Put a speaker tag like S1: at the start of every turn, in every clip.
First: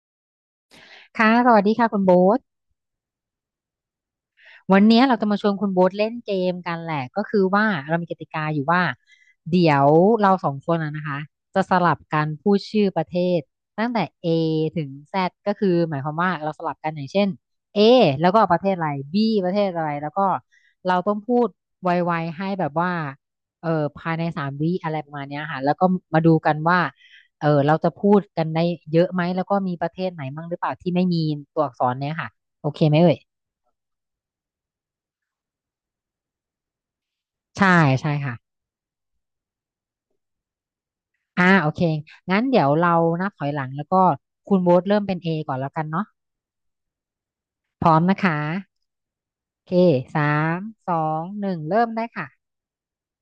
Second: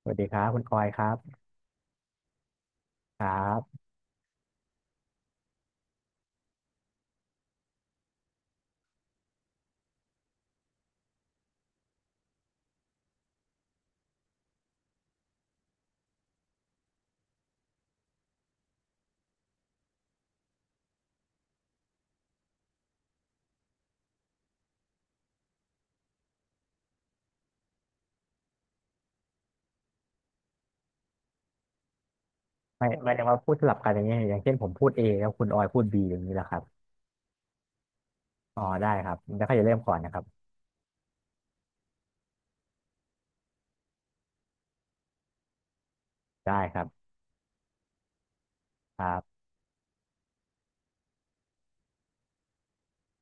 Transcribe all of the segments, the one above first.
S1: สวัสดีครับคุณออยครั
S2: ค่ะ
S1: บ
S2: สวัสดีค่ะคุณโบ๊ท
S1: ครับ
S2: วันเนี้ยเราจะมาชวนคุณโบ๊ทเล่นเกมกันแหละก็คือว่าเรามีกติกาอยู่ว่าเดี๋ยวเราสองคนนะคะจะสลับกันพูดชื่อประเทศตั้งแต่ A ถึง Z ก็คือหมายความว่าเราสลับกันอย่างเช่น A แล้วก็ประเทศอะไร B ประเทศอะไรแล้วก็เราต้องพูดไวๆให้แบบว่าภายในสามวิอะไรประมาณเนี้ยค่ะแล้วก็มาดูกันว่าเราจะพูดกันได้เยอะไหมแล้วก็มีประเทศไหนบ้างหรือเปล่าที่ไม่มีตัวอักษรเนี่ยค่ะโอเค
S1: ไม่
S2: ไหม
S1: ไม่
S2: เอ่ย
S1: ได้ว่าพูดสลับกันอย่างเงี้ยอย่างเช่นผมพูด A แล้วคุณออยพูด B อย่างนี้แหละครับ
S2: ใช่ใช่ค่ะ
S1: อ๋อได้ครับแล้วก็อย่าเริ่มก่อนนะครับ
S2: โอเคงั้นเดี๋ยวเรานับถอยหลังแล้วก็คุณโบ๊ทเริ่มเป็น A ก่อนแล้วกันเนาะ
S1: ได้ครับ
S2: พร้อมนะคะ
S1: ครับ
S2: โอเค3 2 1เริ่มได้ค่ะ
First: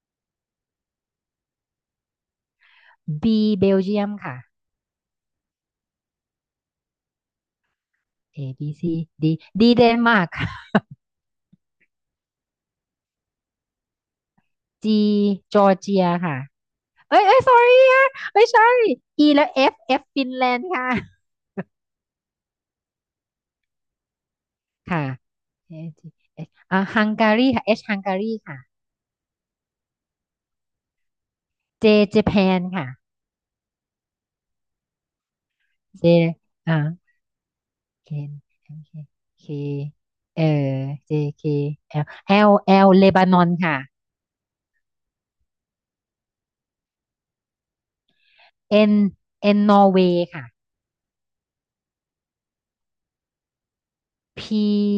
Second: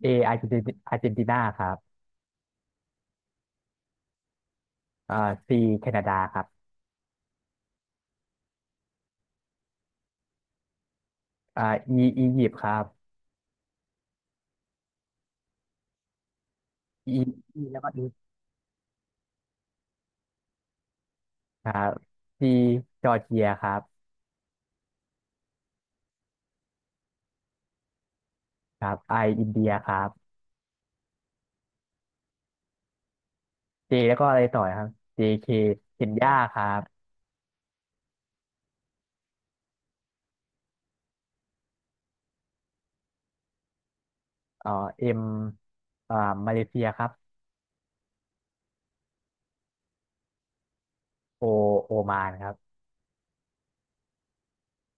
S1: A อาร์เจนตินาครับ
S2: B เบลเยียมค่ะ
S1: อ่า C แคนาดาครับ
S2: A B C D D เดนมาร์ก
S1: อ่า E อียิปต์ครับ
S2: G จอร์เจียค่ะ
S1: E
S2: เอ้ยเอ้ย
S1: E
S2: sorry
S1: แล้วก็ E
S2: อะเอ้ย sorry E แล้ว F F ฟินแลนด์ค่ะ
S1: ครับ C จอร์เจียครับ
S2: ค่ะเอ H อชฮังการีค่ะ H ฮังการีค่ะ
S1: ครับ I อินเดียครับ
S2: J ญี่ปุ่นค่ะ
S1: J แล้วก็อะไรต่อครับ JK เคเค
S2: J
S1: นยาครั
S2: อ่า
S1: บ
S2: เคนโอเคเคเออ J K L L L เลบานอนค่ะ
S1: เอ่อ M อ่ามาเลเซียครับ
S2: N N นอร์เวย์ค่ะ
S1: O โอมานครับ
S2: P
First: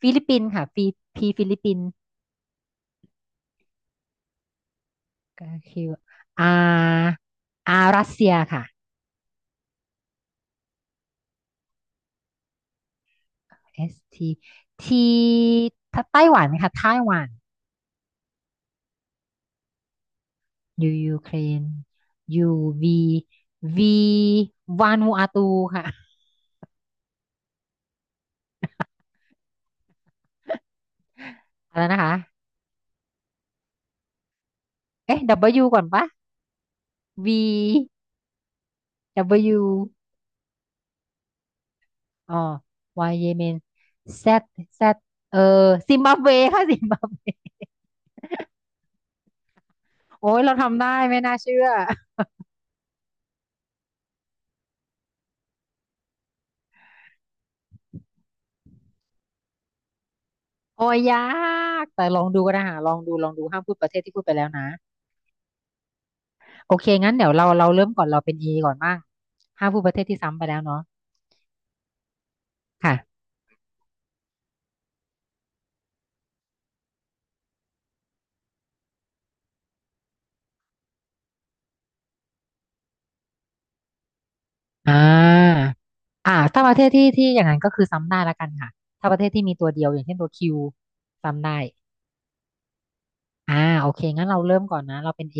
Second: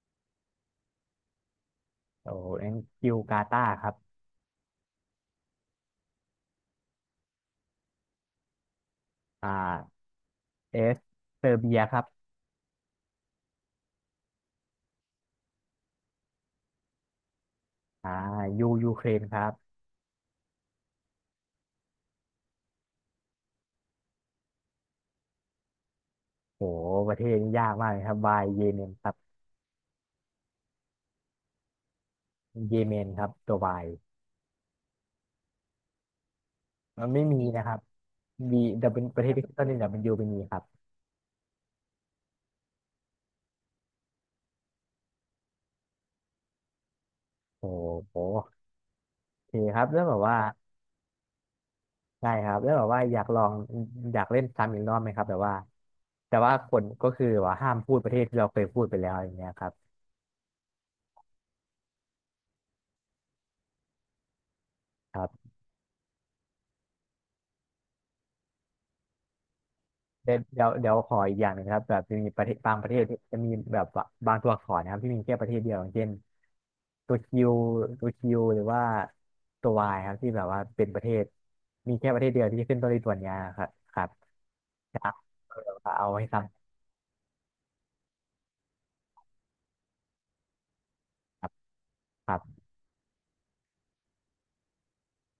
S2: ฟิลิปปินส์ค่ะ P P ฟิลิปปินส์
S1: โอ้แองกิวกาตาครับ
S2: กคือ R R รัสเซียค่ะ
S1: อ่าเอสเซอร์เบียครับ
S2: เอสที T ไต้หวันค่ะไต้หวัน
S1: อ่ายูยูเครนครับ
S2: U ยูเครน U V V วานูอาตูค่ะ
S1: โหประเทศนี้ยากมากเลยครับวายเยเมนครับ
S2: อะไรนะคะ
S1: เยเมนครับตัววาย
S2: เอ๊ะ W ก่อนปะ
S1: มันไม่มีนะครับ
S2: V
S1: บีดับเป็นประเทศที่ขึ้นต้นด้วยดับ
S2: W
S1: เป็นยูเป็นมีครับ
S2: อ๋อวายเยเมนแซดแซดเออซิมบับเวค่ะซิมบับเว
S1: โอ้โหโอเคครับแล้วแบบ
S2: โอ้
S1: ว่า
S2: ยเราทำได้ไม่น่าเชื่อ
S1: ได้ครับแล้วแบบว่าอยากลองอยากเล่นซ้ำอีกรอบไหมครับแบบว่าแต่ว่าคนก็คือว่าห้ามพูดประเทศที่เราเคยพูดไปแล้วอย่างเงี้ยครับ
S2: โอ้ยยากแต่ลองดูก็ได้หาลองดูลองดูห้ามพูดประเทศที่พูดไปแล้วนะโอเคงั้นเดี๋ยวเราเริ่มก่อนเราเป็นอก่อนบ้างห้ามพูดประเทศที่ซ้ำไปแล้วเนาะ
S1: เดี๋ยวขออีกอย่างหนึ่งนะครับแบบจะมีประเทศบางประเทศที่
S2: ค่ะ
S1: จะมีแบบว่าบางตัวอักษรนะครับที่มีแค่ประเทศเดียวอย่างเช่นตัวคิวตัวคิวหรือว่าตัววายครับที่แบบว่าเป็นประเทศมีแค่ประเทศเดียวที่ขึ้นต้นด้วยตัวเนี้ยครับครับ
S2: อ่
S1: ครับ
S2: า
S1: เอาให้ซ้
S2: ถ้าประเทศที่อย่างนั้นก็คือซ้ำได้ละกันค่ะถ้าประเทศที่มีตัวเดียวอย่างเช่นตัวคิวซ้ำได้
S1: ำครับ
S2: อ่าโอเคงั้นเราเริ่มก่อนนะเราเป็นเอ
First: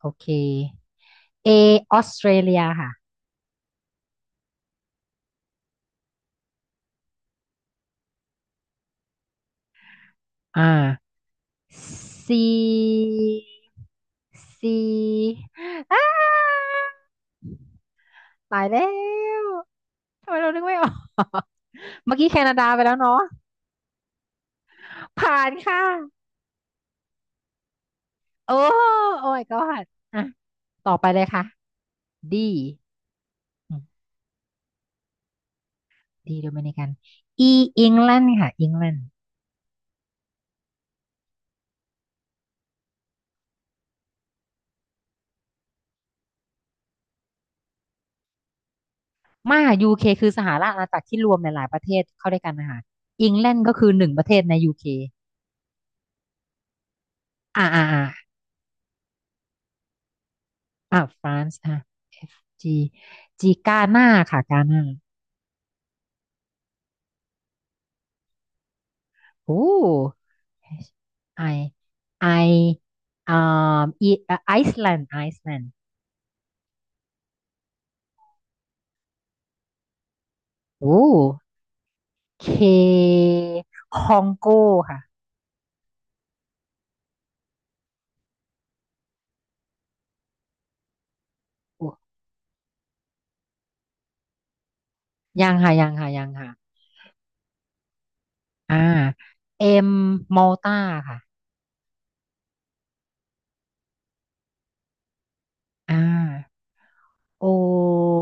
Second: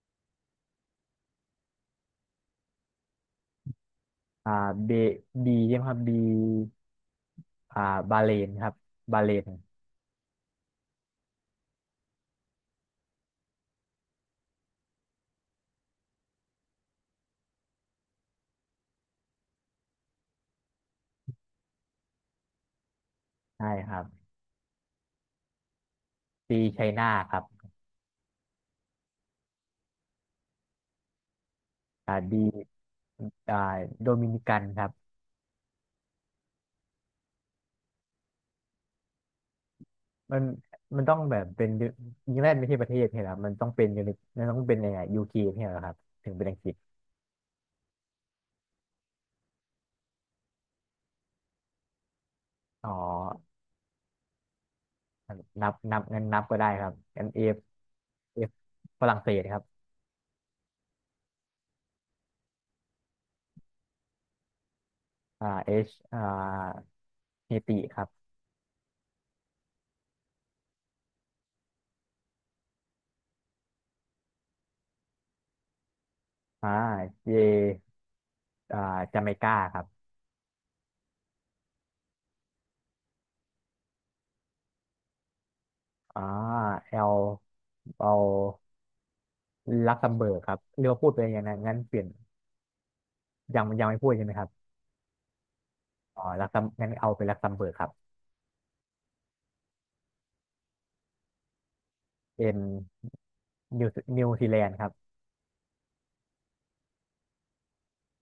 S2: โอเคเอออสเตรเลียค่ะ
S1: อ่าเบบีใช่ไหมครับบีอ่าบาเลนครับบาเลน
S2: อ่าซีซีอ้าตายแล้วทำไมเรานึกไม่ออก เมื่อกี้แคนาดาไปแล้วเนาะ
S1: ใช่ครับ
S2: ผ่านค่ะ
S1: ซีไชน่าครับ
S2: โอ้โอ้ยก็ผ่านอ่ะต่อไปเลยค่ะ
S1: ดี
S2: ดี
S1: อ่าโดมินิกันครับ
S2: ดีโดมินิกันอีอิงแลนด์ค่ะอิงแลนด์
S1: มันมันต้องแบบเป็นอิงแลนด์ไม่ใช่ประเทศใช่ไหมครับมันต้องเป็นยูนิมันต้องเป็นยังไงยูเคใช่ไหมครับถึงเป็นอังกฤษ
S2: มายูเคคือสหราชอาณาจักรที่รวมหลายๆประเทศเข้าด้วยกันนะคะ
S1: อ๋อ
S2: อิงแลนด์ก็คือหนึ่งประเทศในยูเค
S1: นับงั้นนับก็ได้ครับงั้นเอฟ
S2: อ่าอ่าอ่า
S1: เอฟฝรั่งเศสครับ
S2: อ่ะฟรานซ์อ่ะ F G G กาหน้าค่ะกาหน้า
S1: เอชเฮติครับ
S2: โอ้ H I I อ่าอีไอซ์แลนด์ไอซ์แลนด์
S1: อ่าเจอ่าจาเมกาครับ
S2: โอ้ K คองโกค่ะ
S1: อ่าเอลเอาลักเซมเบิร์กครับเรียกว่าพูดไปอย่างนั้นงั้นเปลี่ยน
S2: โอ้
S1: ยังไม่พูดใช่ไหมครับ
S2: ยังค่ะยังค่ะ
S1: อ๋อ
S2: ยัง
S1: ลัก
S2: ค่ะ
S1: เซมงั้นเอาเป็นลักเซมเบิร์กครับ
S2: อ่า M มอลตาค่ะ
S1: เอ็นนิวนิวซีแลนด์ครับ
S2: อ่า O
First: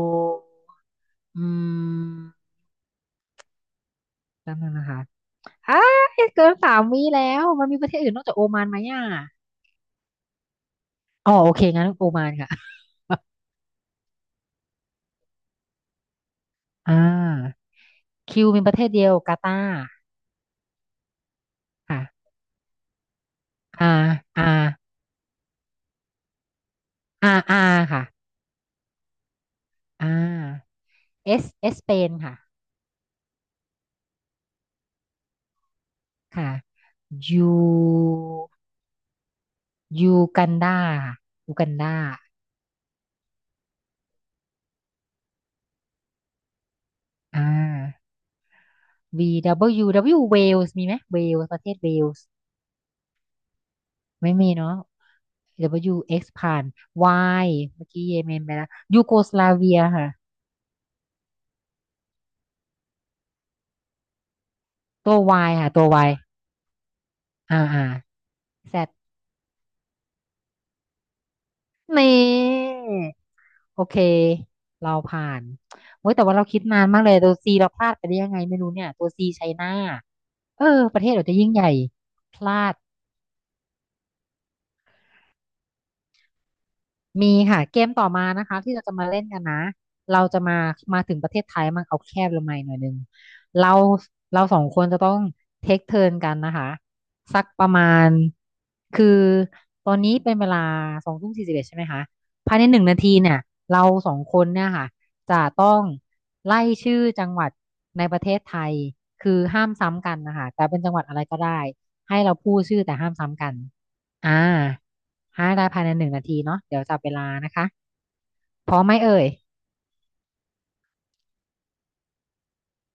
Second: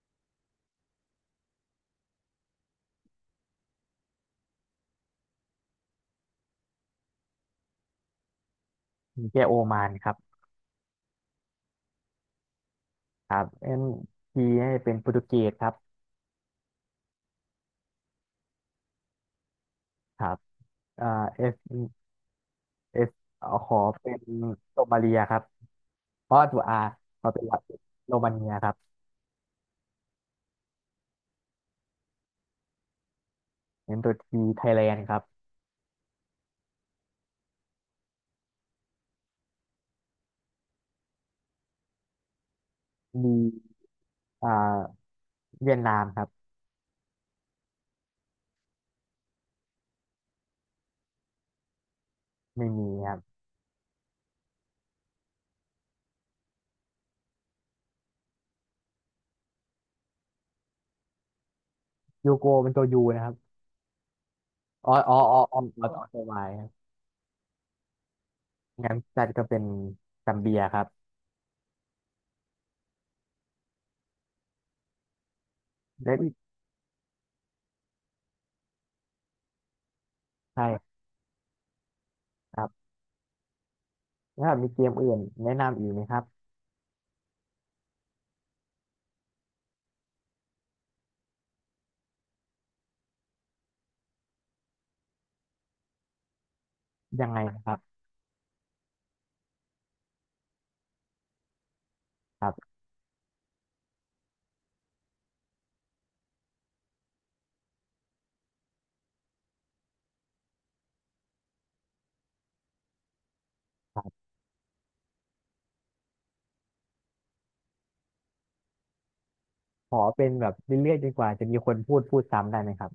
S2: อืมแป๊นงนะคะอ่าเกินสามวิแล้วมันมีประเทศอื่นนอกจากโอมานไหมอ่ะ
S1: มีแค่โอมานครับ
S2: อ๋อโอเคงั้นโอมานค่ะ
S1: ครับ M ีให้เป็นโปรตุเกสครับ
S2: อ่าคิวเป็นประเทศเดียวกาตาร์
S1: ครับอ่า S
S2: ค่ะ
S1: S เอขอ
S2: อา
S1: เป็น
S2: อา
S1: โรมาเลียครับเพราะตัว R ขอเป็น
S2: อค่ะ
S1: โรมาเนียครับ
S2: อ่าเอสเอสเปนค่ะ
S1: เน้นตัว T ไทยแลนด์ครับ
S2: ค่ะยูยูกันดาค่ะยูกันดา
S1: D อ่าเวียดนามครับ
S2: อ่า V W W เวลส์มีไหมเวลส์ประเทศเวลส์
S1: ไม่มีครับ
S2: ไม่มีเนาะ W X ผ่าน Y เมื่อกี้เยเมนไปแล้วยูโกสลาเวียค่ะ
S1: ยูโกเป็นตัว U นะครับ
S2: ตัว Y ค่ะตัว
S1: อ๋อ
S2: Y
S1: ตัว Y ครับ
S2: อ่าอ่า Z
S1: งั้นจัดก็เป็นซัมเบียครับ
S2: นี่ โอเค เราผ่านเว้
S1: และ
S2: ย แต่
S1: อี
S2: ว่า
S1: ก
S2: เราคิดนานมากเลย ตัวซีเราพลาดไปได้ยังไงไม่รู้เนี่ย ตัวซีไชน่าเอ
S1: ใช่
S2: อ ประเทศเราจะยิ่งใหญ่ พ
S1: ค
S2: ลา
S1: รั
S2: ด
S1: บถ้ามีเกมอื่นแนะนำอีกไหมครับ
S2: มีค่ะเกมต่อมานะคะที่เราจะมาเล่นกันนะเราจะมาถึงประเทศไทยมันเอาแคบลงมาอีกหน่อยหนึงเราเราสองคนจะต้องเทคเทิร์นกันนะคะ
S1: ยังไง
S2: สัก
S1: นะ
S2: ป
S1: ค
S2: ระ
S1: รับ
S2: มาณคือตอนนี้เป็นเวลา20:41ใช่ไหมคะ
S1: ค
S2: ภายใน
S1: รับ
S2: หนึ่งนาทีเนี่ยเราสองคนเนี่ยค่ะจะต้องไล่ชื่อจังหวัดในประเทศไทยคือห้ามซ้ำกันนะคะแต่เป็นจังหวัดอะไรก็ได้ให้เราพูดชื่อแต่ห้ามซ้ำกัน
S1: ครับ
S2: อ่า ให้ได้ภายใน1 นาทีเนาะเดี๋ยวจับเวลานะคะพร้อมไหมเอ่ย
S1: ขอเป็นแบบเรื่อยๆจนกว่าจะมีคนพูดซ้ำได้ไหมครับ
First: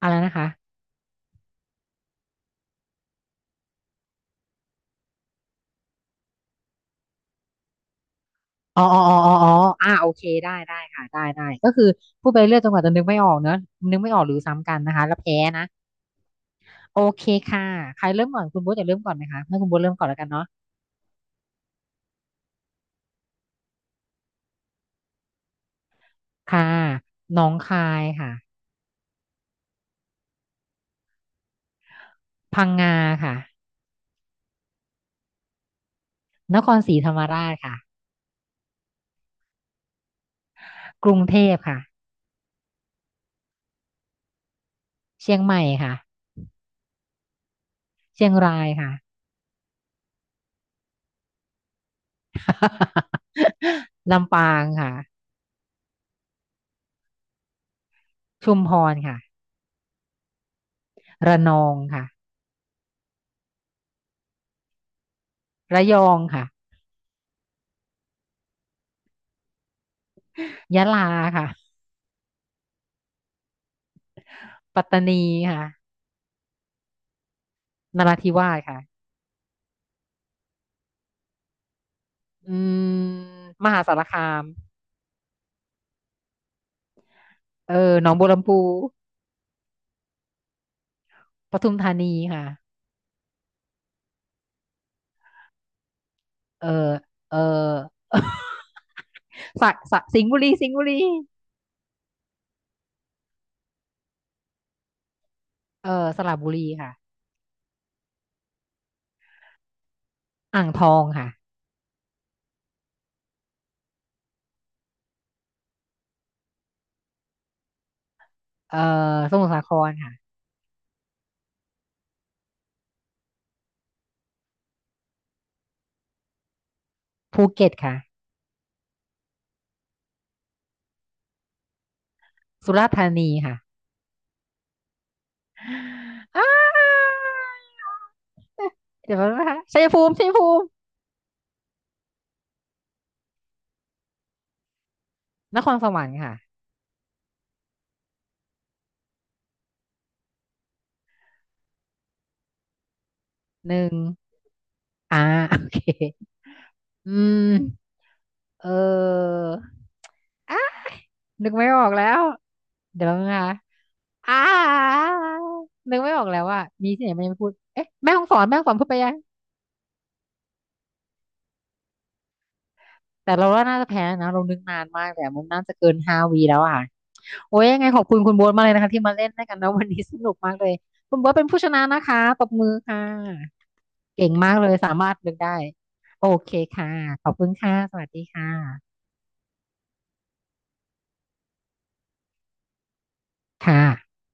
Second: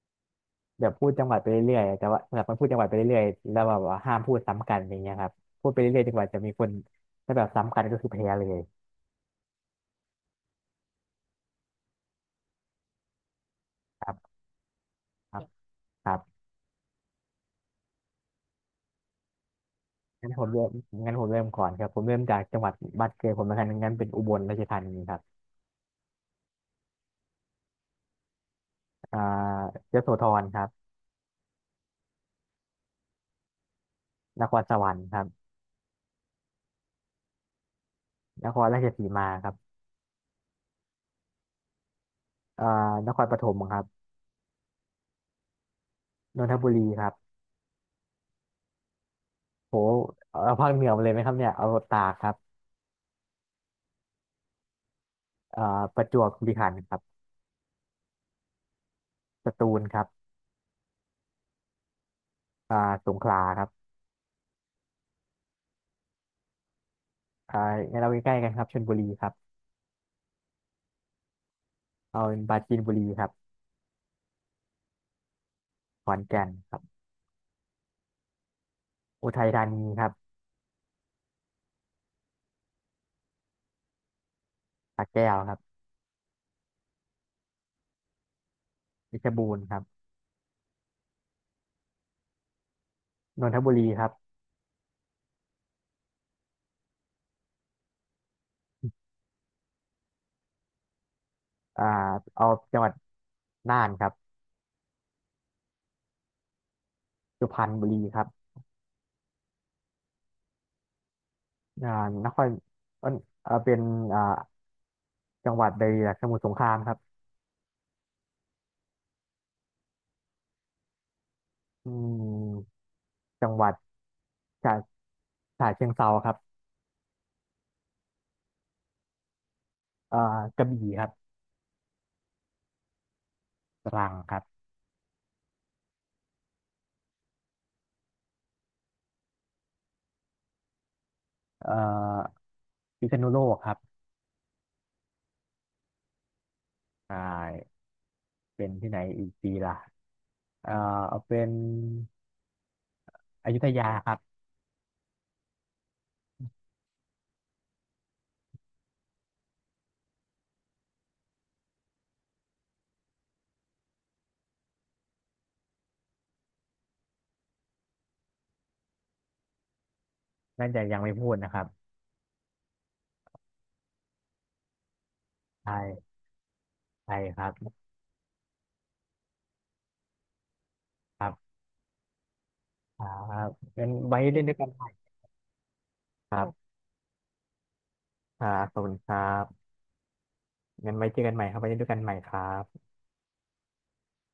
S2: อะไรนะคะ
S1: แบบพูดจังหวัดไปเรื่อยๆแต่ว่าแบบมันพูดจังหวัดไปเรื่อยๆแล้วแบบว่าห้ามพูดซ้ำกันอย่างเงี้ยครับพูดไปเรื่อยๆจนกว่าจะมีคนถ้าแบบซ้ำกันก็คือแพ้เลย
S2: อ๋ออ๋ออ๋ออ๋ออ๋อโอเคได้ค่ะได้ก็คือพูดไปเรื่อยจนกว่าจะนึกไม่ออกเนอะนึก
S1: ค
S2: ไม่
S1: รั
S2: ออกหรื
S1: บ
S2: อซ้ำกันนะคะแล้ว
S1: ค
S2: แพ้
S1: รับ
S2: นะ
S1: ครับ
S2: โอเคค่ะใครเริ่มก่อนคุณโบ๊ทจะเริ่มก่อนไหมคะให้คุณโบ๊ทเริ่มก่อนแล้วกั
S1: งั้
S2: น
S1: นผ
S2: เนาะ
S1: มเริ่มงั้นผมเริ่มก่อนครับผมเริ่มจากจังหวัดบ้านเกิดผมลกันงั้นเป็นอุบลราชธานีครับ
S2: ค่ะหนองคายค่ะ
S1: อ่ายโสธรครับ
S2: พังงาค่ะ
S1: นครสวรรค์ครับ
S2: นครศรีธรรมราชค่ะ
S1: นครราชสีมาครับ
S2: กรุงเทพค่ะ
S1: อ่านครปฐมครับ
S2: เชียงใหม่ค่ะ
S1: นนทบุรีครับ
S2: เชียงรายค่ะ
S1: โหเอาภาคเหนือมาเลยไหมครับเนี่ยเอาตากครับ
S2: ลำปางค่ะ
S1: อ่าประจวบคีรีขันธ์ครับ
S2: ชุมพรค่ะ
S1: สตูลครับ
S2: ระนองค่ะ
S1: อ่าสงขลาครับ
S2: ระยองค่ะ
S1: อ่างั้นเราใกล้ๆกันครับชลบุรีครับ
S2: ยะลาค่ะ
S1: เอาเป็นปราจีนบุรีครับ
S2: ปัตตานีค่ะ
S1: ขอนแก่นครับ
S2: นราธิวาสค่ะ
S1: อุทัยธานีครับ
S2: อืมมหาสารคาม
S1: สระแก้วครับ
S2: เออหนองบัวลำพู
S1: เพชรบูรณ์ครับ
S2: ปทุมธานีค่ะ
S1: นนทบุรีครับ
S2: เออเออ สระสระสิงห์บุรี
S1: อ่าเอาจังหวัดน่านครับ
S2: เออสระบุรีค่ะ
S1: สุพรรณบุรีครับ
S2: อ่างทองค่ะ
S1: อ่านครเอ่อเป็นอ่าจังหวัดใดล่ะสมุทรสงครามครับ
S2: เออสมุทรสาครค่ะ
S1: อืมจังหวัดฉะฉะเชิงเทราครับ
S2: ภูเก็ตค่ะ
S1: เอ่อกระบี่ครับ
S2: สุราษฎร์ธานีค่ะ
S1: ตรังครับ
S2: อ้าเดี๋ยวแป๊บนะคะชัยภูมิ
S1: เอ่อพิษณุโลกครับ
S2: นครสวรรค์ค่ะ
S1: อ่าเป็นที่ไหนอีกดีล่ะ เอ่อเอาเป็นอยุธ
S2: ห
S1: ยา
S2: นึ่ง
S1: ครับ
S2: อ่า โอเค อืมเอออ่ะนึกไม่ออกแล้วเดี๋ยวนะคะอ่านึกไม่ออกแล้วว่ามีที่ไหนมันยังไม่พูดเอ๊ะแม่ฮ่องสอนพูดไปยัง
S1: น่าจะยังไม่พูดนะครับ
S2: แต่เราว่าน่าจะแพ้นะเรานึกนานมากแต่มันน่า
S1: ใช
S2: จะเกิน
S1: ่
S2: 5 วิแล้วอ่ะ
S1: ใช่ครับ
S2: โอ้ยยังไงขอบคุณคุณโบ๊ทมากเลยนะคะที่มาเล่นด้วยกันนะวันนี้สนุกมากเลยคุณ
S1: ครั
S2: โบ๊ทเป็น
S1: บ
S2: ผู้ชนะนะคะตบมือ
S1: ค
S2: ค่ะ
S1: รับงั้นไว้
S2: เก่ง
S1: เล่นด้
S2: มา
S1: ว
S2: ก
S1: ยกั
S2: เล
S1: น
S2: ย
S1: ใหม่
S2: สามารถนึกได้โอ
S1: ครั
S2: เค
S1: บ
S2: ค่ะขอบคุณค่ะสวัสดี
S1: อ่า
S2: ค่ะ
S1: ขอบคุณครับงั้นไว้เจอกันใหม่ครับไว้เล่นด้วยกันใหม่ครับ
S2: ค่ะ